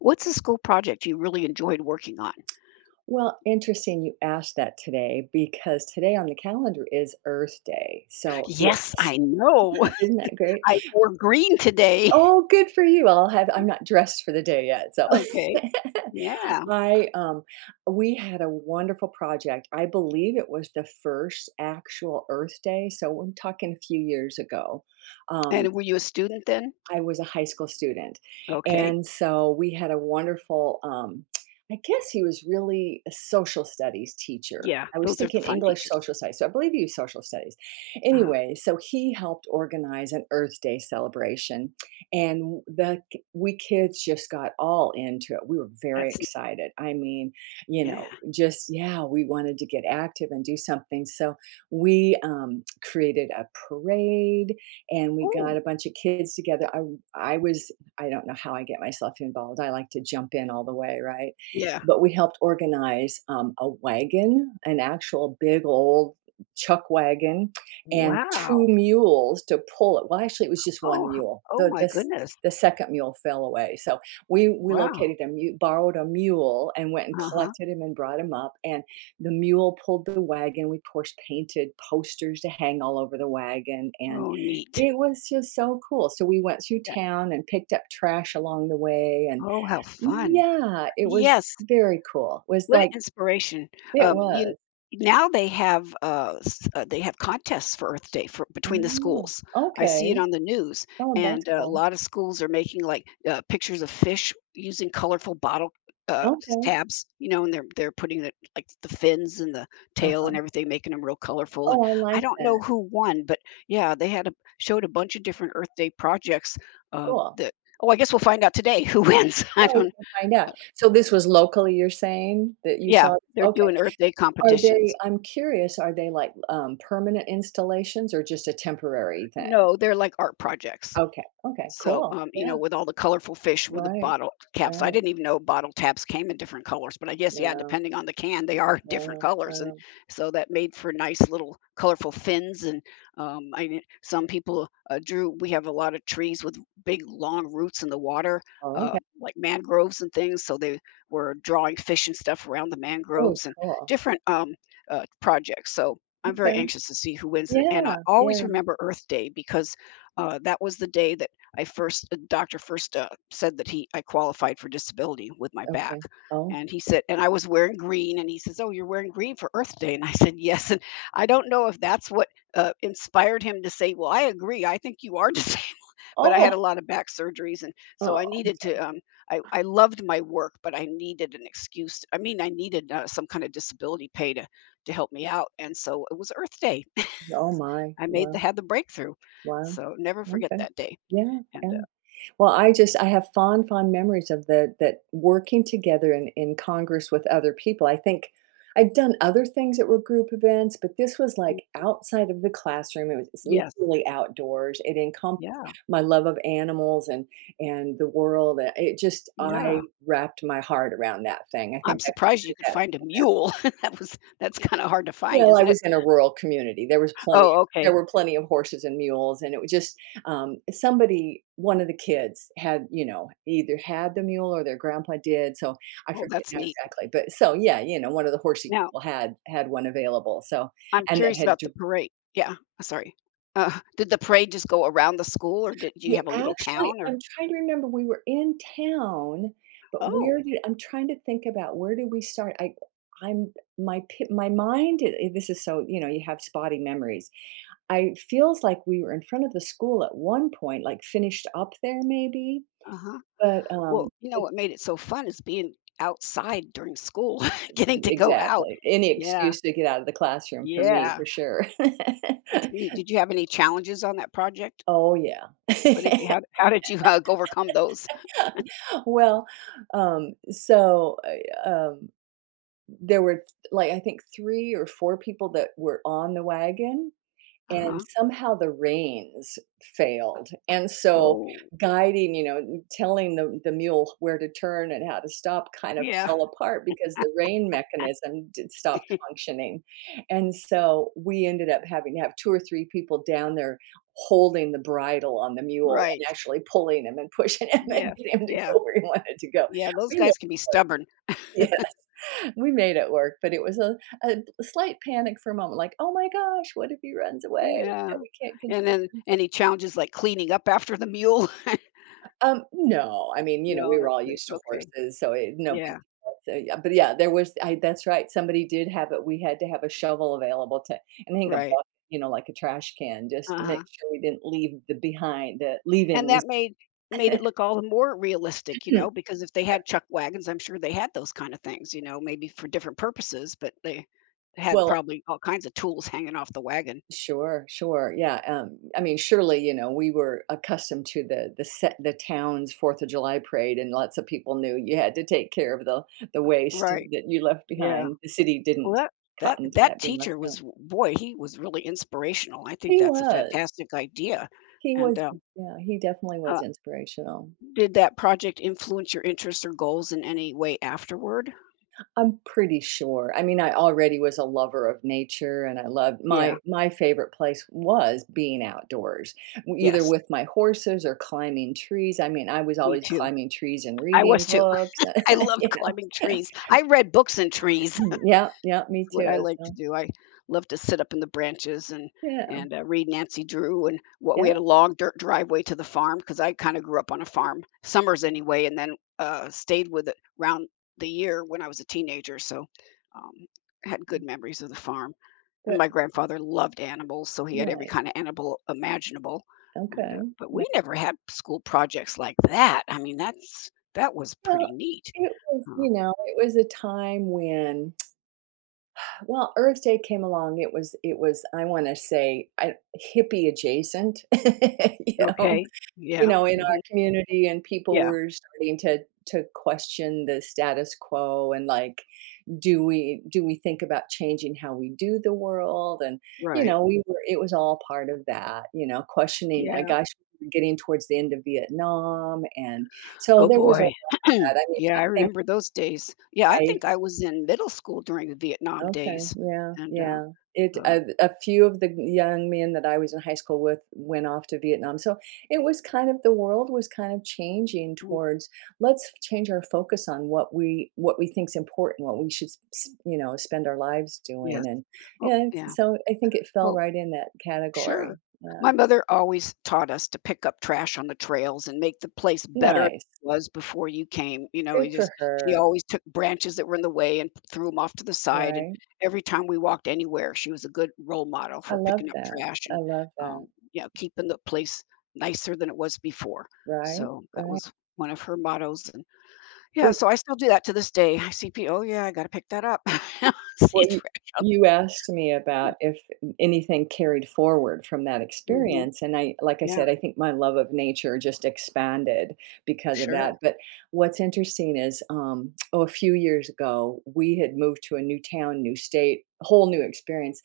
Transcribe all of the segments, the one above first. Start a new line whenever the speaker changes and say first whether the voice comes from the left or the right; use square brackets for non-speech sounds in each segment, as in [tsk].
left: What's a school project you really enjoyed working on?
right: Well, interesting you asked that today because today on the calendar is Earth Day. So
left: Yes,
right: it's
left: I know.
right: [laughs] isn't that great?
left: [laughs] I wore green today. [laughs]
right: Oh, good for you. I'll have I'm not dressed for the day yet. So
left: Okay. Yeah.
right: [laughs] I we had a wonderful project. I believe it was the first actual Earth Day. So we're talking a few years ago. Um
left: And were you a student then?
right: I was a high school student,
left: Okay.
right: and so we had a wonderful, I guess he was really a social studies teacher.
left: Yeah.
right: I was
left: Those are the
right: thinking
left: fun
right: English
left: teachers.
right: social studies, so I believe he was social studies.
left: Uh-huh.
right: Anyway, so he helped organize an Earth Day celebration, and the we kids just got all into it. We were very
left: That's
right: excited. I mean,
left: Yeah.
right: just yeah, we wanted to get active and do something. So we created a parade and we
left: Oh,
right: got a bunch of kids together. I was I don't know how I get myself involved. I like to jump in all the way, right?
left: yeah.
right: But we helped organize a wagon, an actual big old chuck wagon, and two
left: Wow.
right: mules to pull it. Well, actually, it was just
left: Oh,
right: one
left: h
right: mule.
left: Oh
right: The
left: my
right: this
left: goodness.
right: the second mule fell away, so we
left: Wow.
right: located a mule, borrowed a mule, and went and
left: Uh-huh.
right: collected him and brought him up. And the mule pulled the wagon. We of course painted posters to hang all over the wagon, and
left: Oh, neat.
right: it was just so cool. So we went through
left: That
right: town and picked up trash along the way, and
left: Oh, how fun.
right: yeah, it was
left: Yes.
right: very cool. It was
left: What an
right: like
left: inspiration.
right: it
left: You
right: was.
left: Now they have they have contests for Earth Day for between the
right: Oh,
left: schools. I see it
right: okay.
left: on the news,
right: Oh, that's
left: and a
right: cool.
left: lot of schools are making like pictures of fish using colorful bottle
right: Okay.
left: tabs. And they're putting it like the fins and the tail
right: Uh-huh.
left: and everything, making them real colorful. And
right: Oh, I
left: I
right: like
left: don't know
right: that.
left: who won, but yeah, they showed a bunch of different Earth Day projects.
right: Cool.
left: That Oh, I guess we'll find out today who [laughs]
right: Yeah,
left: wins. I
right: yeah, we
left: don't.
right: can find out. So this was locally, you're saying that you
left: Yeah,
right: saw
left: they're
right: okay.
left: doing Earth Day
right: Are they
left: competitions.
right: I'm curious, are they like, permanent installations or just a temporary thing?
left: No, they're like art projects.
right: Okay, okay,
left: So,
right: cool. Yeah,
left: with all the colorful fish with the
right: right,
left: bottle caps, I
right: right.
left: didn't even know bottle caps came in different colors, but I guess, yeah,
right: Wow.
left: depending on the can, they are [laughs] different
right: Wow,
left: colors. And
right: wow.
left: so that made for nice little colorful fins. And I, didn't- some people we have a lot of trees with big long roots in the water,
right: Oh, okay.
left: like mangroves and things. So they were drawing fish and stuff around the
right: Oh,
left: mangroves and
right: cool.
left: different projects. So I'm very
right: Okay.
left: anxious to see who wins it. And I
right: Yeah,
left: always
right: yeah.
left: remember Earth Day because that was the day that the doctor first said that I qualified for disability with my back.
right: Okay. Oh.
left: And he said, and I was wearing green. And he says, "Oh, you're wearing green for Earth Day." And I said, "Yes." And I don't know if that's what inspired him to say, "Well, I agree. I think you are [laughs] disabled." But I had a
right: Oh!
left: lot of back surgeries. And so
right: Oh, I'm sorry.
left: I loved my work, but I needed an excuse. I mean, I needed some kind of disability pay to help me out. And so it was Earth Day.
right: Oh
left: [laughs]
right: my.
left: I
right: Wow,
left: had the breakthrough.
right: wow.
left: So never forget
right: Okay.
left: that day.
right: Yeah,
left: And
right: yeah. Well, I just I have fond, fond memories of the that working together in Congress with other people. I think I'd done other things that were group events, but this was, like, outside of the classroom. It's
left: yes.
right: literally outdoors. It encompassed
left: Yeah,
right: my love of animals and the world, it just
left: yeah.
right: I wrapped my heart around that thing. I
left: I'm
right: think I
left: surprised you
right: carried
left: could
right: that
left: find a mule. [laughs] That's kinda hard to find,
right: well, I
left: isn't it?
right: was in a rural community. There was plenty of
left: Oh, okay.
right: there were plenty of horses and mules, and it was just, somebody one of the kids had, you know, either had the mule or their grandpa did, so I
left: Well,
right: forget
left: that's
right: now
left: neat.
right: exactly, but so, yeah, you know, one of the horsey
left: Now,
right: people had had one available, so
left: I'm
right: and that
left: curious
right: had
left: about
right: d
left: the parade. Yeah, sorry. Did the parade just go around the school, or did you
right: we
left: have a little
right: actually
left: town or
right: I'm trying to remember, we were in town, but where
left: oh,
right: did I'm trying to think about where did we start? I'm my pi my mind I this is so you know, you have spotty memories. I feels like we were in front of the school at one point, like, finished up there maybe,
left: uh-huh. Well, you know
right: but
left: what made it so fun is being outside during school, [laughs] getting to go out.
right: exactly. Any
left: Yeah,
right: excuse to get out of the classroom for me,
left: yeah.
right: for sure.
left: That's neat.
right: [laughs]
left: Did you have any challenges on that project?
right: Oh, yeah.
left: What did you
right: [laughs]
left: how did you, overcome those?
right: Well, um, so, uh, um, there were, like, I think 3 or 4 people that were on the wagon. And
left: Uh-huh.
right: somehow the reins failed, and so
left: Oh,
right: guiding, you know, telling the mule where to turn and how to stop kind of
left: yeah.
right: fell apart because the rein mechanism did stop functioning, and so we ended up having to have 2 or 3 people down there holding the bridle on the mule
left: Right.
right: and actually pulling him and pushing him [laughs] and
left: Yeah.
right: getting him to
left: Yeah.
right: go where he wanted to go.
left: Yeah, those
right: We made
left: guys can be stubborn. [laughs]
right: we made it work, but it was a slight panic for a moment, like, "Oh my gosh, what if he runs away?
left: Yeah.
right: And we can't
left: And
right: control
left: then
right: him"
left: any challenges like cleaning up after the mule? [laughs]
right: No, I mean, you know,
left: No,
right: we were
left: that's
right: all
left: good.
right: used to
left: Okay.
right: horses, so it no big
left: Yeah.
right: deal. So, yeah, but yeah, there was I that's right, somebody did have it we had to have a shovel available to and I think a
left: Right.
right: bucket, you know, like a trash can just to make
left: Uh-huh.
right: sure we didn't leave the behind the
left: And
right: leavings.
left: that made it look
right: [laughs]
left: all the more realistic,
right: [clears throat]
left: because if they had
right: Sure.
left: chuck wagons, I'm sure they had those kind of things, maybe for different purposes, but they had
right: Well
left: probably all kinds of tools hanging off the wagon.
right: Sure, sure. Yeah. I mean, surely, you know, we were accustomed to the town's Fourth of July parade, and lots of people knew you had to take care of the waste
left: Right.
right: that you left
left: Yeah.
right: behind. The city
left: Well,
right: didn't
left: that that
right: cotton to
left: that
right: that being left
left: teacher
right: behind.
left: was boy, he was really inspirational. I think
right: He
left: that's a
right: was.
left: fantastic idea,
right: He
left: and,
right: was
left: um,
right: yeah, he definitely
left: uh,
right: was inspirational.
left: did that project influence your interests or goals in any way afterward?
right: I'm pretty sure. I mean, I already was a lover of nature and I loved
left: Yeah,
right: my my favorite place was being outdoors, either
left: yes,
right: with my horses or climbing trees. I mean, I was
left: me
right: always
left: too.
right: climbing trees and
left: I
right: reading
left: was too.
right: books,
left: [laughs] I
right: [laughs]
left: loved
right: you
left: climbing
right: know.
left: trees.
right: [clears throat]
left: I read books in trees.
right: [laughs] yeah, yeah, me
left: What I
right: too.
left: like to
right: So,
left: do. I love to sit up in the branches and
right: yeah,
left: and uh, read Nancy Drew, and what we
right: yeah,
left: had a long dirt driveway to the farm because I kind of grew up on a farm summers anyway, and then stayed with it round the year when I was a teenager. So um, had good memories of the farm. And
right: but
left: my grandfather loved animals, so he had every kind
right: nice.
left: of animal imaginable.
right: Okay.
left: But
right: Nice.
left: we never had school projects like that. I mean, that was
right: Well,
left: pretty neat.
right: it was,
left: Um,
right: you know, it was a time when Well, Earth Day came along, it was, I wanna say, I hippie adjacent, [laughs] you know?
left: okay.
right: You
left: Yeah.
right: know, in our
left: Mhm,
right: community, and people
left: yeah.
right: were starting to question the status quo and, like, do we think about changing how we do the world? And, you
left: Right.
right: know, we were it was all part of that, you know, questioning,
left: Yeah.
right: gosh, we were getting towards the end of Vietnam, and so
left: Oh,
right: there was
left: boy.
right: all
left: [clears throat]
right: that. I mean,
left: Yeah,
right: I
left: I
right: think
left: remember those days. Yeah, I
right: I
left: think I was in middle school during the Vietnam
right: Okay,
left: days,
right: yeah,
left: and,
right: yeah. It
left: uh, uh,
right: a few of the young men that I was in high school with went off to Vietnam, so it was kind of the world was kind of changing
left: mm,
right: towards, "Let's change our focus on what we think's important, what we should s s you know, spend our lives
left: yes.
right: doing," and
left: Oh,
right: and
left: yeah.
right: so I think it fell
left: Oh.
right: right in that category.
left: Sure.
right: Yeah.
left: My mother always taught us to pick up trash on the trails and make the place better than
right: Nice.
left: it was before you came. You know,
right: Good
left: it just
right: for
left: She
right: her,
left: always took branches that were in the way and threw them off to the side. And
right: right?
left: every time we walked anywhere, she was a good role model
right: I
left: for
right: love
left: picking up
right: that.
left: trash
right: I
left: and
right: love
left: um,
right: that.
left: you know, keeping the place nicer than it was before.
right: Right,
left: So that
right: right.
left: was one of her mottos. And yeah,
right: We
left: so I still do that to this day. I see people. Oh yeah, I got to pick that up. [laughs] See
right: Well, you
left: trash.
right: you asked me about if anything carried forward from that
left: Mhm.
right: experience, and I like I
left: Yeah,
right: said, I think my love of nature just expanded because of
left: sure.
right: that, but what's interesting is, oh, a few years ago, we had moved to a new town, new state, whole new experience,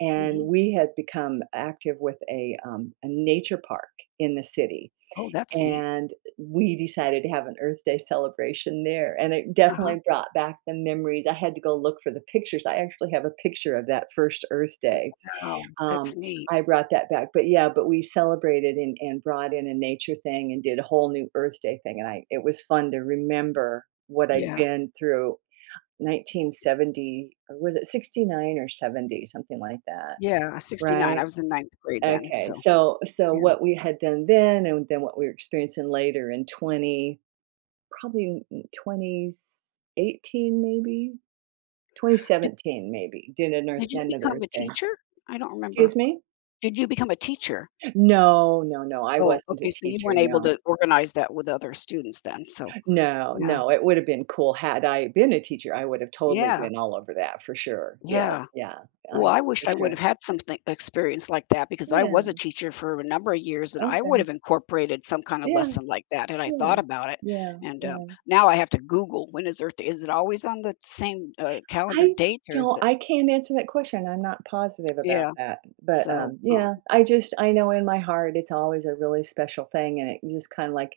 right: and
left: Hmm.
right: we had become active with a nature park in the city,
left: Oh, that's neat.
right: and we decided to have an Earth Day celebration there, and it
left: Uh-huh.
right: definitely brought back the memories. I had to go look for the pictures. I actually have a picture of that first Earth Day.
left: Oh,
right: Um,
left: that's neat.
right: I brought that back, but yeah, but we celebrated and brought in a nature thing and did a whole new Earth Day thing, and I it was fun to remember what I'd
left: Yeah.
right: been through 1970 or was it 69 or 70 something like that
left: Yeah, 69.
right: right
left: I was in ninth grade then,
right: Okay,
left: so,
right: so so
left: yeah.
right: what we had done then and then what we were experiencing later in 20 probably 2018 maybe
left: Did
right: 2017 maybe did an earth,
left: did you
right: another
left: become a
right: earth day
left: teacher? I don't remember.
right: excuse me
left: Did you become a teacher?
right: no no no I
left: Oh,
right: wasn't a
left: okay, so you
right: teacher
left: weren't able
right: no
left: to organize that with other students then, so
right: no
left: yeah.
right: no it would have been cool had I been a teacher I would have totally
left: Yeah,
right: been all over that for sure yes
left: yeah.
right: yeah
left: Well,
right: I
left: I
right: for
left: wished I would
right: sure
left: have had something experience like that because I was a
right: yeah
left: teacher for a number of years, and I would
right: okay
left: have incorporated some kind of
right: yeah
left: lesson like that had I
right: yeah
left: thought about it,
right: yeah
left: and,
right: yeah
left: now I have to Google when is Earth Day. Is it always on the same, calendar
right: I
left: date, or is
right: don't
left: it
right: I can't answer that question, I'm not positive about
left: yeah.
right: that, but,
left: So,
right: yeah, I just I know in my heart it's always a really special thing, and it just kinda like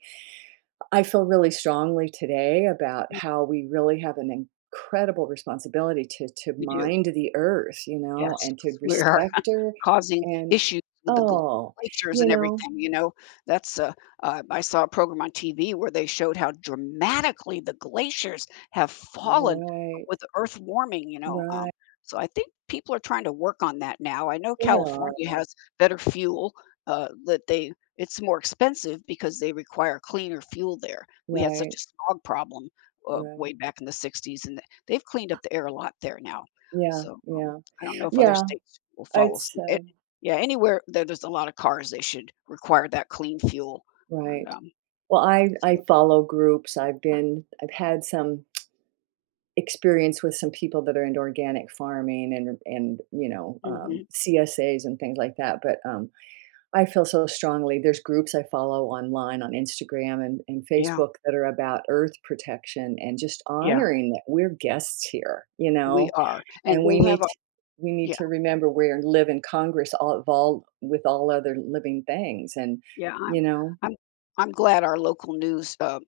right: I feel really strongly today about how we really have an incredible responsibility to
left: we do,
right: mind the earth, you know,
left: yes,
right: and
left: 'cause
right: to
left: we are
right: respect her,
left: causing
right: and
left: issues with the gl
right: Oh,
left: glaciers
right: you
left: and
right: know?
left: everything, you know? That's, uh, I saw a program on TV where they showed how dramatically the glaciers have fallen
right: Right,
left: with Earth warming, you know?
right: right,
left: So I think people are trying to work on that now. I know
right: there are,
left: California has better fuel, that they it's more expensive because they require cleaner fuel there. We had such
right: right,
left: a smog problem,
right: right,
left: way back in the 60s, and they've cleaned up the air a lot there now.
right: yeah,
left: So,
right: yeah,
left: I don't know if other
right: yeah,
left: states will follow
right: it's,
left: suit. It Yeah, anywhere that there's a lot of cars, they should require that clean fuel, and,
right: Right. Well, I
left: so
right: follow groups. I've been I've had some experience with some people that are into organic farming and you know
left: mhm,
right: CSAs and things like that. But I feel so strongly. There's groups I follow online on Instagram and
left: yeah,
right: Facebook that are about earth protection and just
left: yeah,
right: honoring that we're guests here, you
left: we
right: know,
left: are, and
right: and
left: we'll have a
right: we need
left: yeah,
right: to remember we are live in Congress all involved with all other living things, and
left: yeah,
right: you know,
left: I'm I'm glad our local news,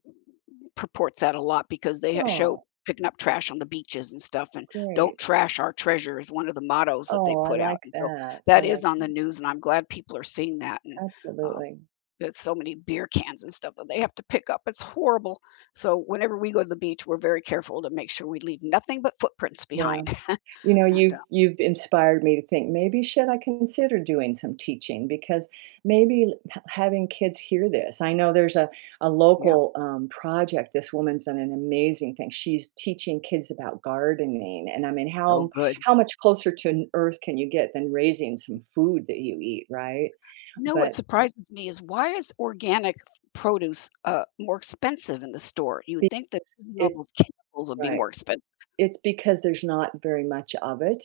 left: purports that a lot because they show
right: oh,
left: picking up trash on the beaches and stuff, and "Don't
right: great.
left: trash our treasure" is one of the mottos that they
right: Oh, I
left: put out,
right: like
left: and so
right: that. I
left: that is
right: like
left: on the news, and I'm glad people are seeing that, and um,
right: absolutely.
left: there's so many beer cans and stuff that they have to pick up, it's horrible. So whenever we go to the beach, we're very careful to make sure we leave nothing but footprints
right: Yeah.
left: behind. [laughs]
right: You know,
left: And
right: you've inspired me to think maybe should I consider doing some teaching because maybe having kids hear this. I know there's a
left: yeah,
right: local project. This woman's done an amazing thing. She's teaching kids about gardening, and I mean,
left: so good.
right: how much closer to an earth can you get than raising some food that you eat, right?
left: You know what
right: But
left: surprises me is why is organic produce more expensive in the store? You would think that
right: because
left: using all those
right: it's
left: chemicals would be
right: right.
left: more expensive.
right: It's because there's not very much of it,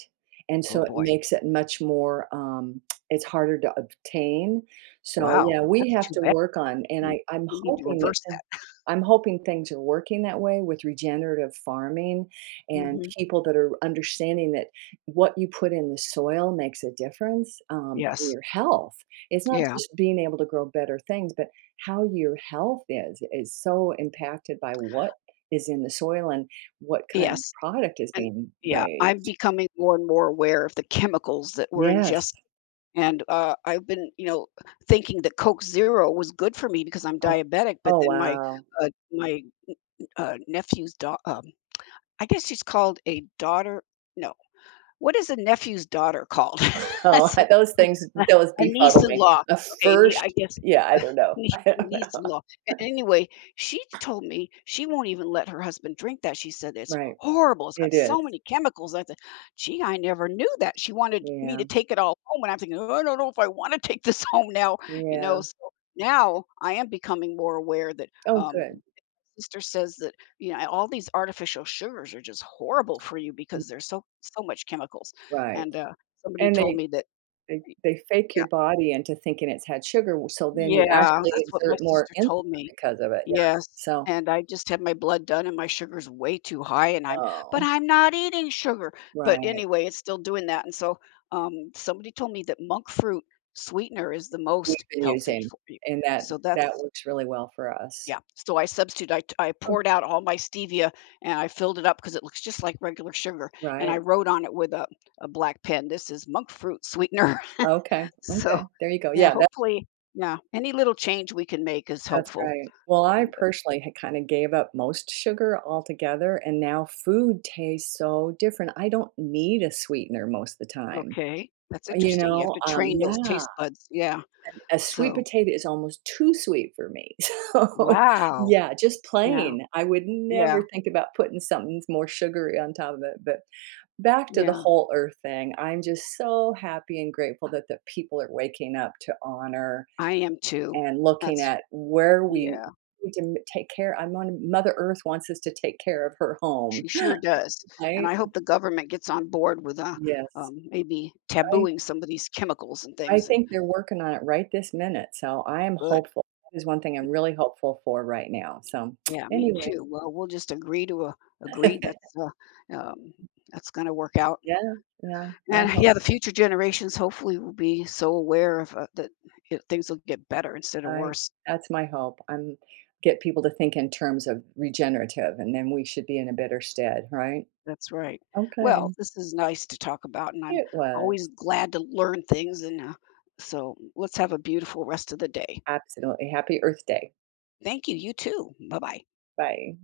right: and
left: Oh,
right: so it
left: boy.
right: makes it much more, it's harder to obtain. So,
left: Wow,
right: yeah, we
left: that's
right: have
left: too
right: to
left: bad.
right: work on and
left: We
right: I'm
left: we need to
right: hoping that
left: reverse
right: thi
left: that.
right: I'm hoping things are working that way with regenerative farming and
left: Mhm.
right: people that are understanding that what you put in the soil makes a difference, on
left: Yes.
right: your health. It's not
left: Yeah.
right: just being able to grow better things, but how your health is so impacted by what is in the soil and what kind of
left: Yes.
right: product is
left: And
right: being
left: yeah, I'm
right: raised?
left: becoming more and more aware of the chemicals that we're
right: Yes.
left: ingesting, and, I've been, you know, thinking that Coke Zero was good for me because I'm
right: Oh
left: diabetic, but
right: oh,
left: then
right: wow.
left: uh my, nephew's daugh I guess she's called a daughter. No, what is a nephew's daughter called? [laughs]
right: Oh, [laughs] those things
left: [laughs] Uh,
right: those
left: a
right: befuddle me.
left: niece-in-law.
right: The
left: Okay, nee I
right: first
left: guess
right: yeah,
left: [laughs]
right: I
left: a
right: don't know. [laughs] I don't know.
left: niece-in-law. A Anyway, she told me she won't even let her husband drink that. She said, "It's
right: Right.
left: horrible. It's
right: It
left: got
right: is.
left: so many chemicals." I said, "Gee, I never knew that." She wanted me to
right: Yeah.
left: take it all home, and I'm thinking, "Oh, I don't know if I wanna take this [laughs] home now," you
right: Yeah.
left: know? So, now I am becoming more aware that,
right: Oh, good.
left: sister says that, you know, all these artificial sugars are just horrible for you
right: Mm,
left: because there's so much chemicals,
right: right.
left: and, somebody
right: And
left: told me that
right: they fake
left: yeah.
right: your body into thinking it's had sugar, w so then you
left: Yeah,
right: actually
left: that's what my
right: exert more
left: sister
right: insulin
left: told me.
right: because of it, yeah.
left: Yes,
right: So
left: and I just had my blood done and my sugar's way too high, and I'm but
right: oh,
left: I'm not eating sugar. But
right: right.
left: anyway, it's still doing that, and so, somebody told me that monk fruit sweetener is the
right: We've
left: most
right: been
left: healthy
right: using
left: for you.
right: and that
left: So
right: that
left: that's
right: works really well for us.
left: Yeah, so I substitute I t I poured
right: Okay.
left: out all my stevia and I filled it up because it looks just like regular sugar, and I
right: Right.
left: wrote on it with a black pen, "This is monk fruit sweetener."
right: Okay,
left: [laughs] So,
right: okay, there you go.
left: yeah,
right: Yeah, that
left: hopefully yeah, any little change we can make is
right: that's
left: helpful.
right: right. Well, I
left: And,
right: personally had kinda gave up most sugar altogether, and now food tastes so different. I don't need a sweetener most of the time,
left: okay, that's
right: you
left: interesting. You have
right: know?
left: to train those
right: Yeah,
left: taste buds. Yeah.
right: a sweet
left: So,
right: potato is almost too sweet for me. [laughs] So,
left: wow.
right: yeah, just
left: Yeah.
right: plain. I would
left: Yeah.
right: never think about putting something more sugary on top of it, but back to the
left: Yeah.
right: whole earth thing, I'm just so happy and grateful that the people are waking up to honor
left: I am too.
right: and looking
left: That's
right: at where we
left: Yeah,
right: need to take care. I'm on Mother Earth wants us to take care of her home.
left: she sure does.
right: [laughs]
left: And
right: right?
left: I hope the government gets on board with,
right: yes,
left: maybe
right: I
left: tabooing some of these chemicals and
right: I
left: things, and
right: think they're working on it right this minute. So I am
left: good.
right: hopeful. That is one thing I'm really hopeful for right now. So [sniffs]
left: Yeah,
right: [tsk]
left: me
right: anyway,
left: too. Well, we'll just agree to, agree
right: [laughs]
left: um, that's gonna work out.
right: yeah, yeah. I
left: And
right: hope
left: yeah, the future generations hopefully will be so aware of that things will get better instead of
right: I
left: worse.
right: that's my hope. I'm get people to think in terms of regenerative, and then we should be in a better stead, right?
left: That's right. Well,
right: Okay,
left: this is nice to talk about, and I'm
right: it was
left: always glad to learn things. And so let's have a beautiful rest of the day.
right: absolutely happy Earth Day.
left: Thank you. You too. Bye bye.
right: Bye.